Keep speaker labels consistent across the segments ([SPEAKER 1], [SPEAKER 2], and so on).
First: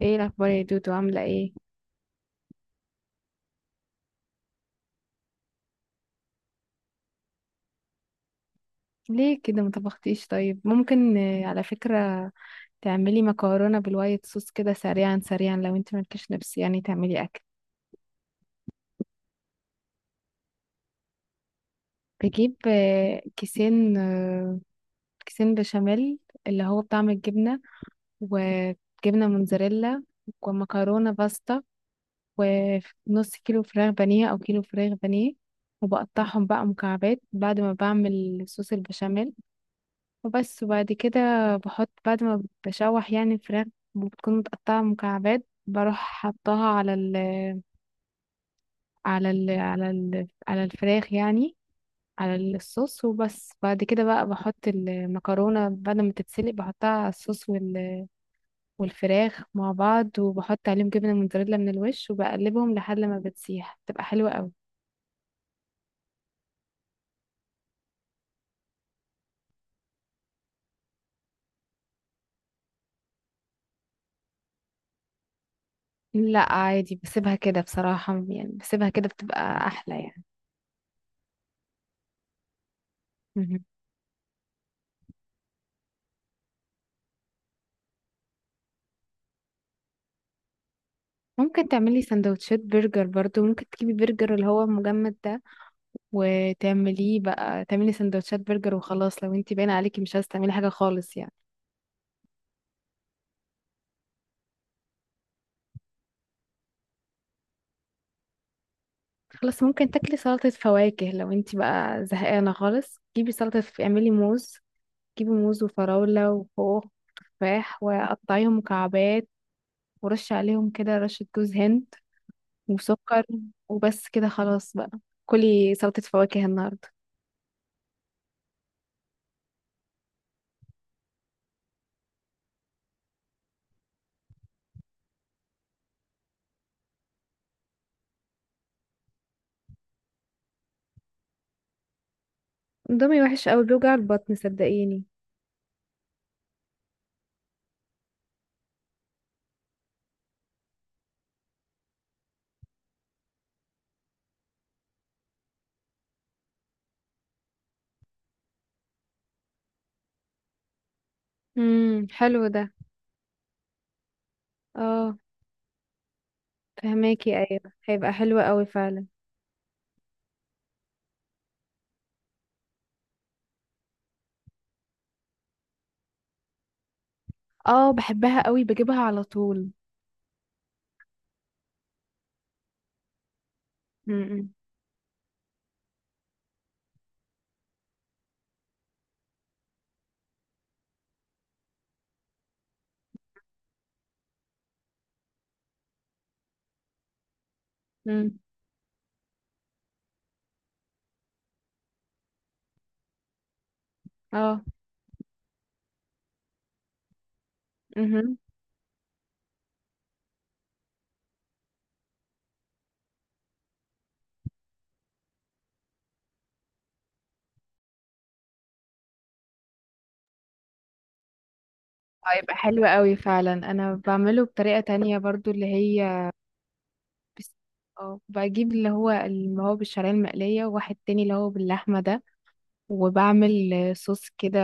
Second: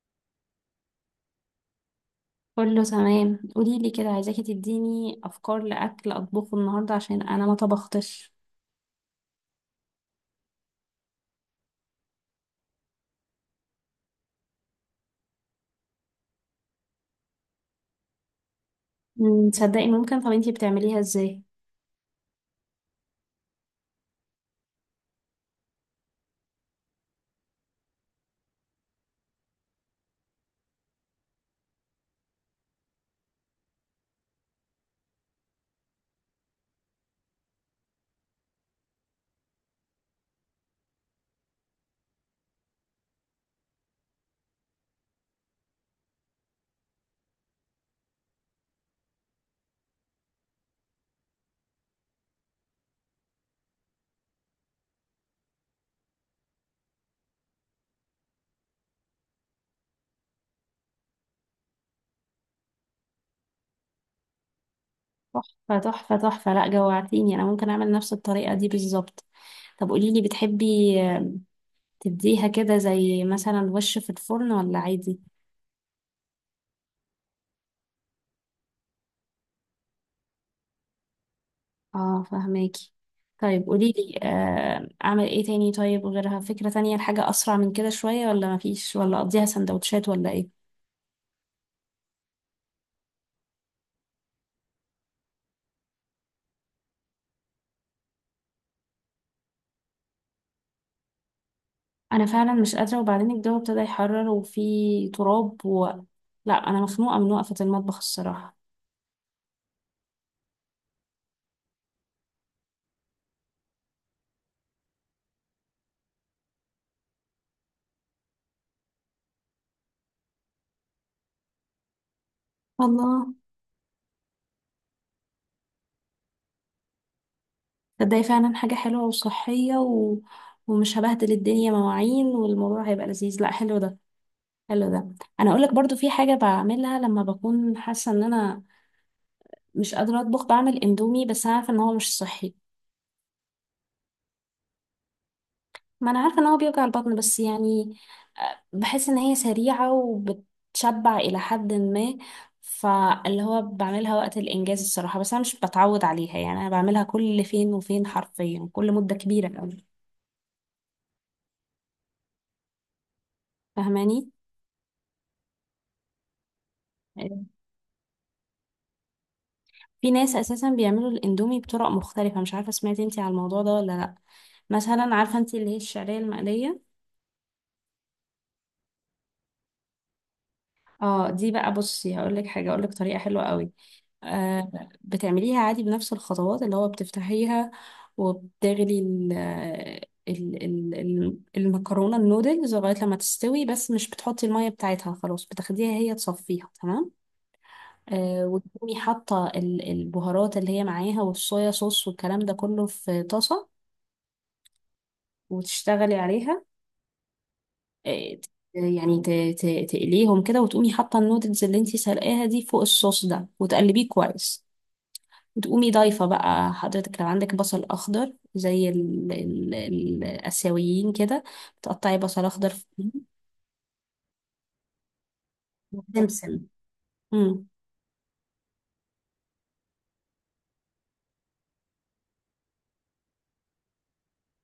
[SPEAKER 1] ايه الاخبار يا دودو، عامله ايه؟
[SPEAKER 2] كله تمام. قولي لي كده، عايزاكي تديني افكار لاكل اطبخه النهارده عشان انا ما طبختش.
[SPEAKER 1] ليه كده ما طبختيش؟ طيب، ممكن على فكره تعملي مكرونه بالوايت صوص كده سريعا سريعا، لو انت مالكيش نفس يعني تعملي اكل.
[SPEAKER 2] تصدقي ممكن. طب انتي بتعمليها ازاي؟
[SPEAKER 1] بجيب كيسين بشاميل، اللي هو بطعم الجبنه، وجبنه موتزاريلا، ومكرونه باستا، ونص كيلو فراخ بانيه او كيلو فراخ بانيه. وبقطعهم بقى مكعبات بعد ما بعمل صوص البشاميل وبس. وبعد كده بحط، بعد ما بشوح يعني الفراخ بتكون متقطعة مكعبات، بروح حطها على ال على ال على ال على الفراخ يعني على الصوص وبس. بعد كده بقى بحط المكرونة بعد ما تتسلق، بحطها على الصوص والفراخ مع بعض، وبحط عليهم جبنة موتزاريلا من الوش وبقلبهم لحد ما بتسيح، بتبقى حلوة قوي.
[SPEAKER 2] تحفه تحفه تحفه، لا جوعتيني. انا ممكن اعمل نفس الطريقه دي بالظبط. طب قولي لي، بتحبي تديها كده زي مثلا وش في الفرن ولا عادي؟
[SPEAKER 1] لا عادي، بسيبها كده بصراحة، يعني بسيبها كده بتبقى أحلى
[SPEAKER 2] اه، فهماكي.
[SPEAKER 1] يعني.
[SPEAKER 2] طيب قولي لي، اعمل ايه تاني؟ طيب غيرها، فكره تانية، الحاجه اسرع من كده شويه ولا مفيش، ولا اقضيها سندوتشات ولا ايه؟
[SPEAKER 1] ممكن تعملي سندوتشات برجر برضو، ممكن تجيبي برجر اللي هو مجمد ده وتعمليه بقى، تعملي سندوتشات برجر وخلاص، لو انتي باينه عليكي مش عايزه تعملي حاجه خالص يعني.
[SPEAKER 2] انا فعلا مش قادره، وبعدين الجو ابتدى يحرر وفي تراب لا انا مخنوقه من وقفه المطبخ الصراحه.
[SPEAKER 1] خلاص، ممكن تاكلي سلطه فواكه لو انتي بقى زهقانه خالص. جيبي سلطه، اعملي موز. جيبي موز وفراوله وخوخ وتفاح، وقطعيهم مكعبات، ورشي عليهم كده رشه جوز هند وسكر.
[SPEAKER 2] الله.
[SPEAKER 1] وبس كده خلاص بقى، كلي سلطه فواكه النهارده.
[SPEAKER 2] تصدقي فعلا حاجه حلوه وصحيه ومش هبهدل الدنيا مواعين، والموضوع هيبقى لذيذ. لا حلو ده، حلو ده. انا اقول لك برضو في حاجه بعملها لما بكون حاسه ان انا مش قادره اطبخ، بعمل اندومي، بس انا عارفه ان هو مش صحي.
[SPEAKER 1] اندومي وحش قوي، بيوجع البطن صدقيني.
[SPEAKER 2] ما انا عارفه ان هو بيوجع البطن، بس يعني بحس ان هي سريعه وبتشبع الى حد ما. فاللي هو بعملها وقت الانجاز الصراحه، بس انا مش بتعود عليها، يعني انا بعملها كل فين وفين، حرفيا كل مده كبيره قوي.
[SPEAKER 1] حلو ده.
[SPEAKER 2] فاهماني؟
[SPEAKER 1] اه، فهماكي،
[SPEAKER 2] آه،
[SPEAKER 1] ايوه هيبقى حلو قوي فعلا.
[SPEAKER 2] في ناس اساسا بيعملوا الاندومي بطرق مختلفه، مش عارفه سمعتي انتي على الموضوع ده ولا لا. مثلا عارفه انتي اللي هي الشعريه المقليه؟
[SPEAKER 1] اه، بحبها قوي، بجيبها على طول.
[SPEAKER 2] اه، دي بقى بصي هقول لك حاجه، اقول لك طريقه حلوه قوي.
[SPEAKER 1] امم.
[SPEAKER 2] آه، بتعمليها عادي بنفس الخطوات، اللي هو بتفتحيها وبتغلي المكرونه النودلز لغايه لما تستوي، بس مش بتحطي الميه بتاعتها، خلاص بتاخديها هي تصفيها تمام.
[SPEAKER 1] امم.
[SPEAKER 2] آه، وتقومي حاطه البهارات اللي هي معاها والصويا صوص والكلام ده كله في طاسه،
[SPEAKER 1] اه.
[SPEAKER 2] وتشتغلي عليها. آه،
[SPEAKER 1] امم
[SPEAKER 2] ت- يعني ت- تقليهم كده، وتقومي حاطة النودلز اللي انتي سلقاها دي فوق الصوص ده وتقلبيه كويس. وتقومي ضايفة بقى حضرتك لو عندك بصل أخضر زي ال الآسيويين كده، بتقطعي بصل
[SPEAKER 1] هيبقى
[SPEAKER 2] أخضر
[SPEAKER 1] حلو
[SPEAKER 2] فوقيهم
[SPEAKER 1] قوي فعلا. انا بعمله بطريقة تانية برضو، اللي هي
[SPEAKER 2] وسمسم.
[SPEAKER 1] بس
[SPEAKER 2] امم.
[SPEAKER 1] اه بجيب اللي هو بالشعرية المقلية، وواحد تاني اللي هو باللحمة ده. وبعمل صوص كده،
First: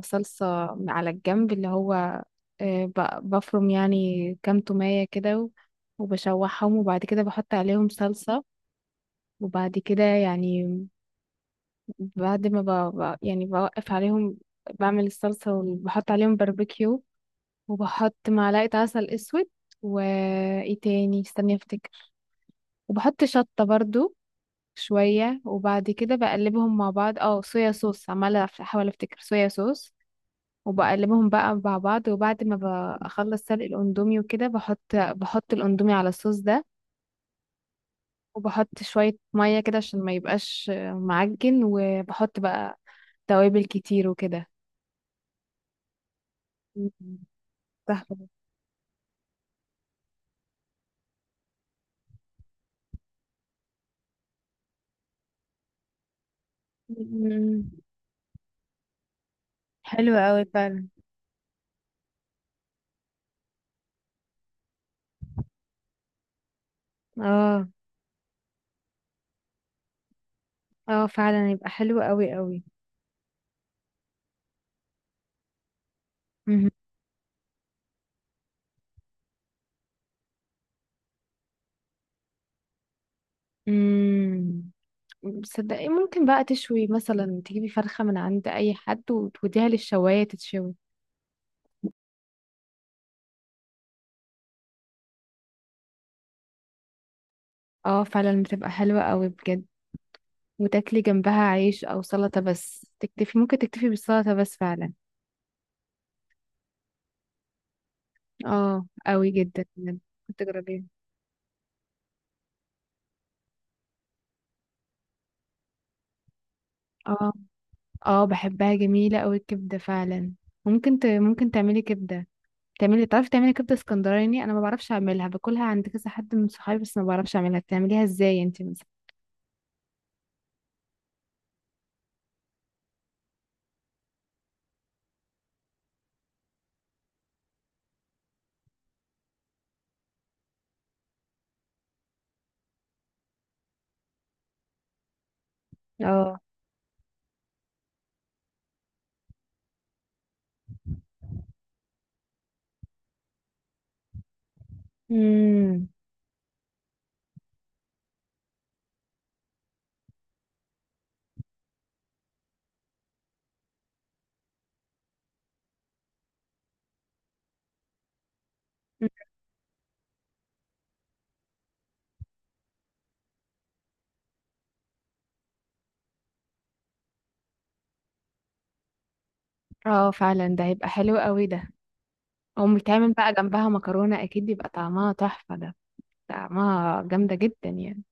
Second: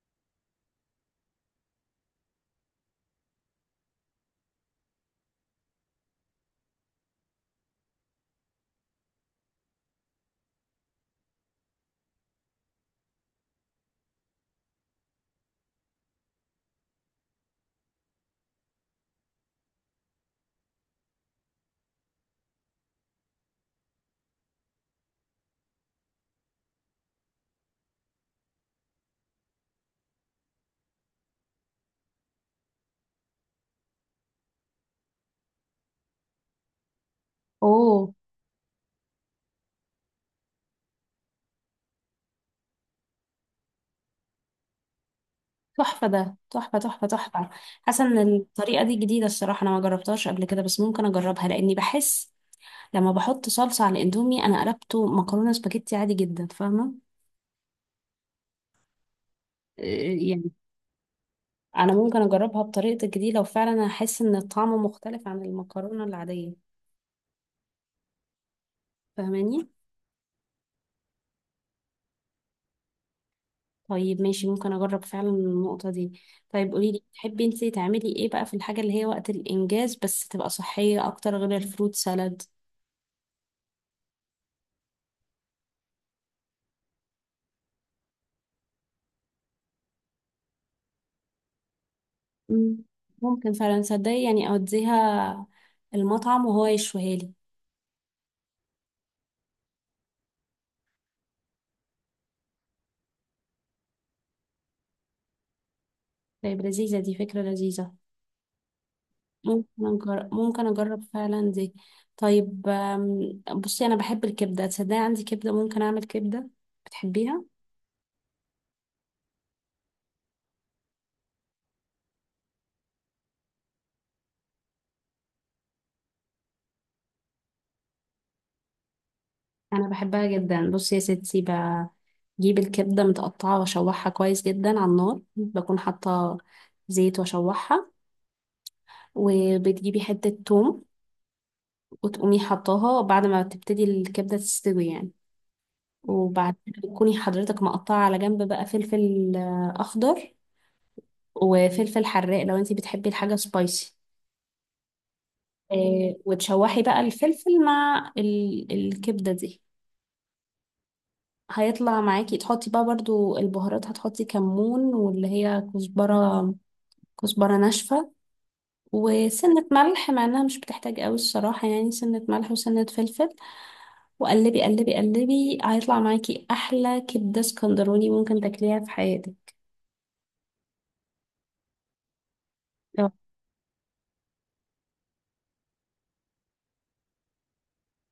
[SPEAKER 1] صلصة على الجنب، اللي هو بفرم يعني كام تومية كده وبشوحهم، وبعد كده بحط عليهم صلصة. وبعد كده يعني، بعد ما يعني بوقف عليهم، بعمل الصلصة وبحط عليهم باربيكيو، وبحط معلقة عسل اسود. وايه تاني؟ استني افتكر. وبحط شطة برضو شوية. وبعد كده بقلبهم مع بعض، صويا صوص. عمالة احاول افتكر، صويا صوص. وبقلبهم بقى مع بعض، وبعد ما بخلص سلق الاندومي وكده بحط، الاندومي على الصوص ده.
[SPEAKER 2] اوه.
[SPEAKER 1] وبحط شوية مية كده عشان ما يبقاش معجن، وبحط بقى توابل كتير وكده.
[SPEAKER 2] تحفة ده، تحفة تحفة تحفة. حاسة
[SPEAKER 1] تحفة.
[SPEAKER 2] ان الطريقة دي جديدة الصراحة، انا ما جربتهاش قبل كده، بس ممكن اجربها لاني بحس لما بحط صلصة على الاندومي انا قلبته مكرونة سباجيتي عادي جدا. فاهمة؟
[SPEAKER 1] مم. حلو
[SPEAKER 2] آه،
[SPEAKER 1] قوي
[SPEAKER 2] يعني
[SPEAKER 1] فعلا.
[SPEAKER 2] انا ممكن اجربها بطريقتك دي لو فعلا انا احس ان الطعم مختلف عن المكرونه العاديه.
[SPEAKER 1] اه،
[SPEAKER 2] فاهماني؟
[SPEAKER 1] اه فعلا يبقى حلو قوي قوي.
[SPEAKER 2] طيب ماشي، ممكن اجرب فعلا النقطه دي.
[SPEAKER 1] مهم.
[SPEAKER 2] طيب قولي لي، تحبي انت تعملي ايه بقى في الحاجه اللي هي وقت الانجاز بس تبقى صحيه اكتر غير الفروت سالاد؟
[SPEAKER 1] مم. صدقي ممكن بقى تشوي، مثلا تجيبي فرخة من عند اي حد وتوديها للشواية تتشوي.
[SPEAKER 2] مم. ممكن فعلا صدقي، يعني اوديها المطعم وهو يشويها لي.
[SPEAKER 1] اه، فعلا بتبقى حلوة قوي بجد. وتاكلي جنبها عيش او سلطة بس، تكتفي، ممكن تكتفي بالسلطة بس فعلا.
[SPEAKER 2] طيب لذيذه، دي فكره لذيذه.
[SPEAKER 1] اه، قوي جدا
[SPEAKER 2] ممكن
[SPEAKER 1] بجد.
[SPEAKER 2] أجرب،
[SPEAKER 1] كنت
[SPEAKER 2] ممكن
[SPEAKER 1] تجربيها.
[SPEAKER 2] اجرب فعلا دي. طيب بصي انا بحب الكبده، تصدقي عندي كبده، ممكن اعمل كبده.
[SPEAKER 1] اه،
[SPEAKER 2] بتحبيها؟
[SPEAKER 1] اه، بحبها جميلة قوي الكبدة فعلا. ممكن ممكن تعملي كبدة. تعرفي تعملي كبدة اسكندراني، انا ما بعرفش اعملها، باكلها عند كذا حد من صحابي، بس ما بعرفش اعملها. بتعمليها ازاي انت مثلا؟
[SPEAKER 2] انا بحبها جدا. بصي يا ستي، بجيب الكبده متقطعه واشوحها كويس جدا على النار، بكون حاطه زيت واشوحها، وبتجيبي حته توم وتقومي حطاها بعد ما تبتدي الكبده تستوي يعني.
[SPEAKER 1] اه.
[SPEAKER 2] وبعدين بتكوني حضرتك مقطعه على جنب بقى فلفل اخضر وفلفل حراق لو انتي بتحبي الحاجه سبايسي.
[SPEAKER 1] امم.
[SPEAKER 2] وتشوحي بقى الفلفل مع الكبده دي. هيطلع معاكي. تحطي بقى برضو البهارات، هتحطي كمون واللي هي كزبرة، كزبرة ناشفة، وسنة ملح، مع انها مش بتحتاج قوي الصراحة، يعني سنة ملح وسنة فلفل، وقلبي قلبي قلبي، هيطلع معاكي احلى كبدة اسكندراني ممكن تاكليها في حياتك.
[SPEAKER 1] اه. فعلا ده هيبقى حلو قوي ده. او بيتعمل بقى جنبها مكرونة، اكيد يبقى طعمها تحفة ده، طعمها جامدة جدا يعني.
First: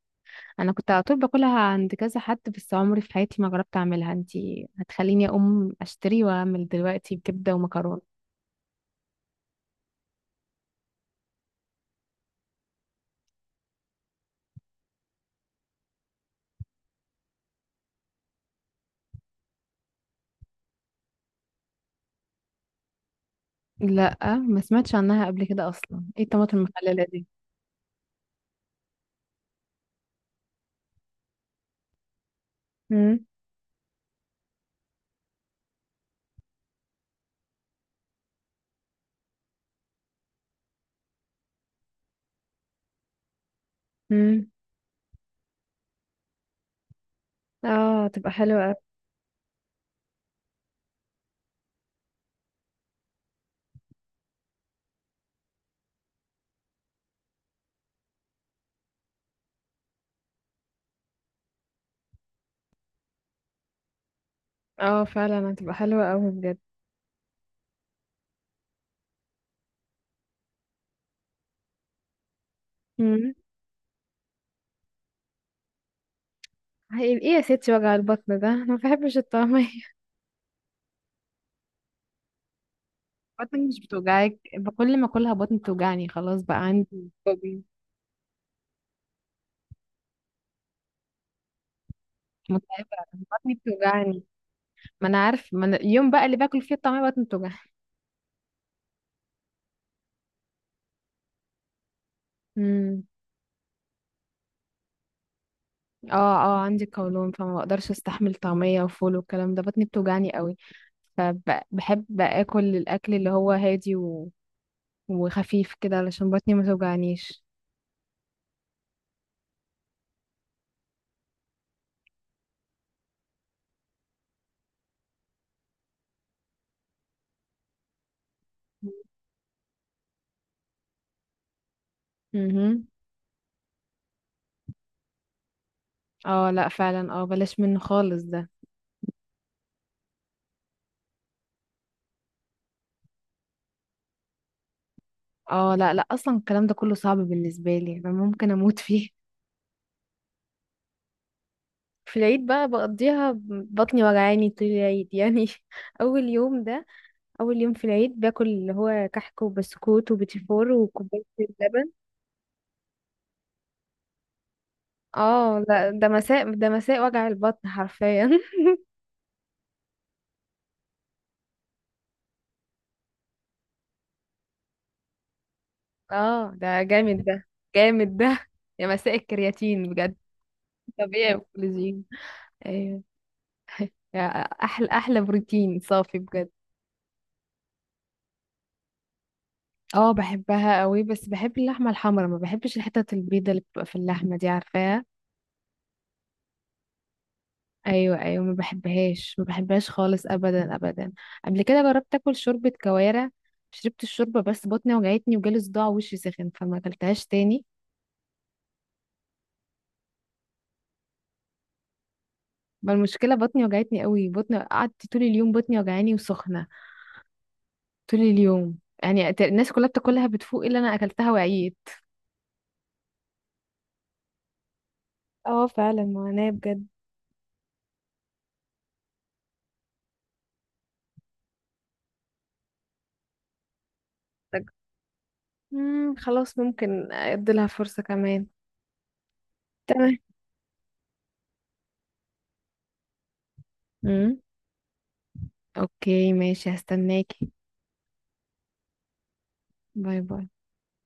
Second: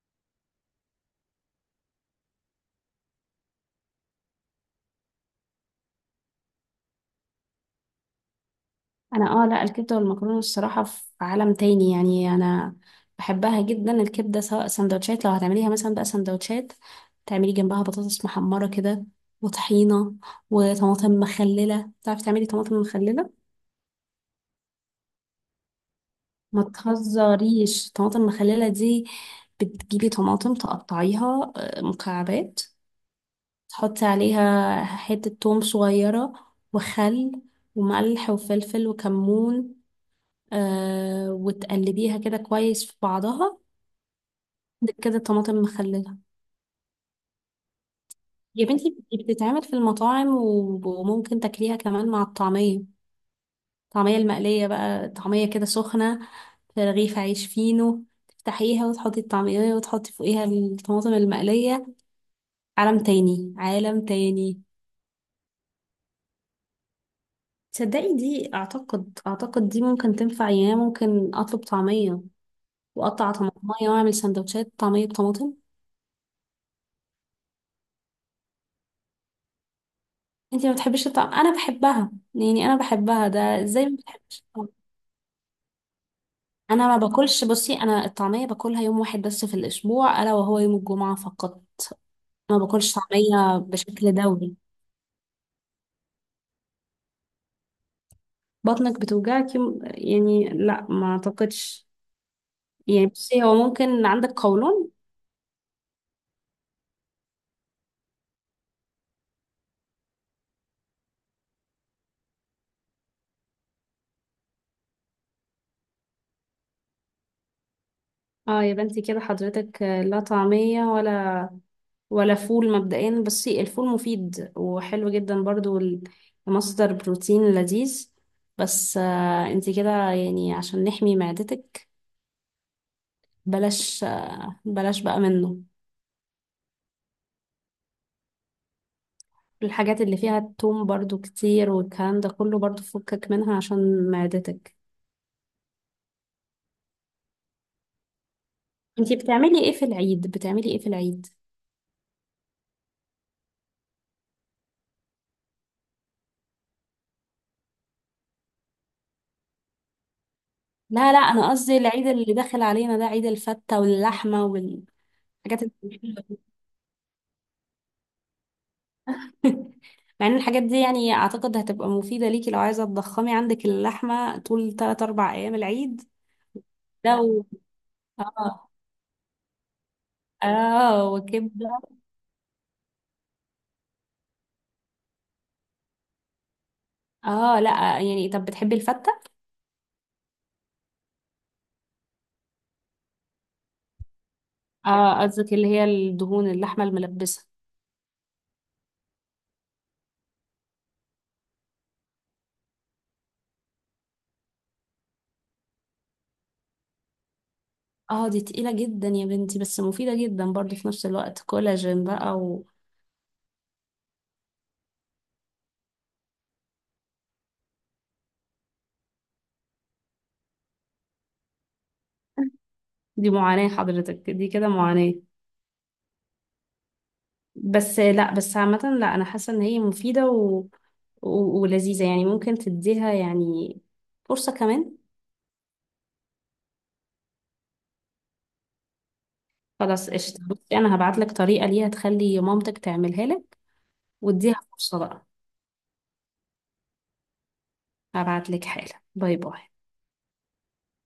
[SPEAKER 1] انا كنت على طول باكلها عند كذا حد، بس عمري في حياتي ما جربت اعملها. انت هتخليني اقوم اشتري واعمل دلوقتي بكبدة ومكرونة.
[SPEAKER 2] انا اه، لا، الكبده والمكرونه الصراحه في عالم تاني يعني، انا بحبها جدا الكبده. سواء سندوتشات، لو هتعمليها مثلا بقى سندوتشات، تعملي جنبها بطاطس محمره كده، وطحينه، وطماطم مخلله. تعرفي تعملي طماطم مخلله؟
[SPEAKER 1] لا، ما سمعتش عنها قبل كده اصلا. ايه الطماطم
[SPEAKER 2] ما
[SPEAKER 1] المخللة دي؟
[SPEAKER 2] تهزريش، طماطم مخلله دي بتجيبي طماطم تقطعيها مكعبات،
[SPEAKER 1] امم.
[SPEAKER 2] تحطي عليها حته توم صغيره، وخل، وملح وفلفل وكمون، آه، وتقلبيها كده كويس في بعضها.
[SPEAKER 1] امم.
[SPEAKER 2] عندك كده طماطم مخللة.
[SPEAKER 1] اه، تبقى
[SPEAKER 2] يا
[SPEAKER 1] حلوة.
[SPEAKER 2] بنتي دي بتتعمل في المطاعم، وممكن تاكليها كمان مع الطعمية، الطعمية المقلية بقى، طعمية كده سخنة في رغيف عيش فينو، تفتحيها وتحطي الطعمية وتحطي فوقيها الطماطم المقلية. عالم تاني، عالم تاني.
[SPEAKER 1] اه، فعلا هتبقى حلوة اوي بجد.
[SPEAKER 2] تصدقي دي اعتقد، اعتقد دي ممكن تنفع يعني، أنا ممكن اطلب طعمية
[SPEAKER 1] امم.
[SPEAKER 2] واقطع طماطمية واعمل سندوتشات طعمية بطماطم.
[SPEAKER 1] ايه يا ستي وجع البطن ده، انا ما بحبش الطعمية.
[SPEAKER 2] انتي ما بتحبيش الطعم؟ انا بحبها، يعني انا بحبها،
[SPEAKER 1] بطنك
[SPEAKER 2] ده
[SPEAKER 1] مش
[SPEAKER 2] ازاي ما
[SPEAKER 1] بتوجعك؟
[SPEAKER 2] بتحبيش الطعم؟
[SPEAKER 1] كل ما اكلها بطني بتوجعني. خلاص، بقى
[SPEAKER 2] انا ما
[SPEAKER 1] عندي
[SPEAKER 2] باكلش،
[SPEAKER 1] فوبيا.
[SPEAKER 2] بصي انا الطعميه باكلها يوم واحد بس في الاسبوع، الا وهو يوم الجمعه فقط، ما باكلش
[SPEAKER 1] متعبة، بطني
[SPEAKER 2] طعميه بشكل
[SPEAKER 1] بتوجعني.
[SPEAKER 2] دوري.
[SPEAKER 1] ما انا عارف، ما أنا اليوم بقى اللي باكل فيه الطعمية بطني بتوجعني.
[SPEAKER 2] بطنك بتوجعك يوم يعني؟ لا ما اعتقدش.
[SPEAKER 1] امم.
[SPEAKER 2] يعني بصي، هو ممكن عندك قولون.
[SPEAKER 1] اه. اه، عندي قولون، فما بقدرش استحمل طعمية وفول والكلام ده، بطني بتوجعني قوي. فبحب اكل الاكل اللي هو هادي و... وخفيف كده علشان بطني ما توجعنيش.
[SPEAKER 2] اه، يبقى انتي كده حضرتك لا طعميه ولا، ولا فول. مبدئيا بصي، الفول مفيد وحلو جدا برضو، مصدر بروتين لذيذ، بس انتي كده يعني، عشان نحمي معدتك
[SPEAKER 1] امم.
[SPEAKER 2] بلاش، بلاش بقى منه.
[SPEAKER 1] اه لا، فعلا، بلاش منه خالص ده.
[SPEAKER 2] الحاجات اللي فيها التوم برضو كتير، والكلام ده كله برضو فكك منها عشان معدتك.
[SPEAKER 1] اه لا، لا، اصلا الكلام ده كله صعب بالنسبه لي، انا ممكن اموت فيه.
[SPEAKER 2] انتي بتعملي ايه في العيد؟ بتعملي ايه في العيد؟
[SPEAKER 1] في العيد بقى بقضيها، بطني وجعاني طول العيد يعني. اول يوم ده اول يوم في العيد باكل اللي هو كحك وبسكوت وبتيفور
[SPEAKER 2] لا لا،
[SPEAKER 1] وكوبايه
[SPEAKER 2] انا قصدي
[SPEAKER 1] اللبن.
[SPEAKER 2] العيد اللي داخل علينا ده، عيد الفتة واللحمة والحاجات
[SPEAKER 1] اه لا،
[SPEAKER 2] دي.
[SPEAKER 1] ده مساء، ده مساء وجع البطن حرفيا
[SPEAKER 2] مع ان الحاجات دي يعني اعتقد هتبقى مفيدة ليكي لو عايزة تضخمي عندك اللحمة طول 3 4 ايام العيد.
[SPEAKER 1] اه ده جامد، ده
[SPEAKER 2] لو
[SPEAKER 1] جامد ده
[SPEAKER 2] اه،
[SPEAKER 1] يا مساء الكرياتين بجد.
[SPEAKER 2] اه
[SPEAKER 1] طبيعي
[SPEAKER 2] وكبدة.
[SPEAKER 1] وكولاجين. ايوه يا احلى احلى بروتين صافي بجد.
[SPEAKER 2] اه لا. يعني طب بتحبي الفتة؟
[SPEAKER 1] اه بحبها قوي، بس بحب اللحمه الحمرا، ما بحبش الحتت البيضه اللي بتبقى في اللحمه دي، عارفاها؟
[SPEAKER 2] اه، قصدك اللي هي الدهون، اللحمة الملبسة.
[SPEAKER 1] ايوه، ايوه، ما بحبهاش ما بحبهاش خالص، ابدا ابدا. قبل كده جربت اكل شوربه كوارع، شربت الشوربه بس بطني وجعتني وجالي صداع ووشي سخن، فما اكلتهاش تاني.
[SPEAKER 2] اه، دي تقيلة جدا يا بنتي، بس مفيدة جدا برضو في نفس الوقت، كولاجين بقى.
[SPEAKER 1] ما المشكله، بطني وجعتني قوي، بطني قعدت طول اليوم، بطني وجعاني وسخنه طول اليوم يعني. الناس كلها بتاكلها بتفوق، الا انا اكلتها وعيت.
[SPEAKER 2] ودي معاناة، حضرتك دي كده معاناة.
[SPEAKER 1] اه، فعلا معاناة بجد.
[SPEAKER 2] بس لا، بس عامة لا، انا حاسة ان هي مفيدة ولذيذة يعني، ممكن تديها يعني فرصة كمان.
[SPEAKER 1] خلاص ممكن اديلها فرصه كمان.
[SPEAKER 2] خلاص
[SPEAKER 1] تمام.
[SPEAKER 2] قشطة، بصي أنا هبعت لك طريقة ليها تخلي مامتك تعملها لك،
[SPEAKER 1] مم.
[SPEAKER 2] واديها فرصة بقى.
[SPEAKER 1] اوكي ماشي، هستناكي.
[SPEAKER 2] هبعت لك حالا، باي باي.
[SPEAKER 1] باي باي.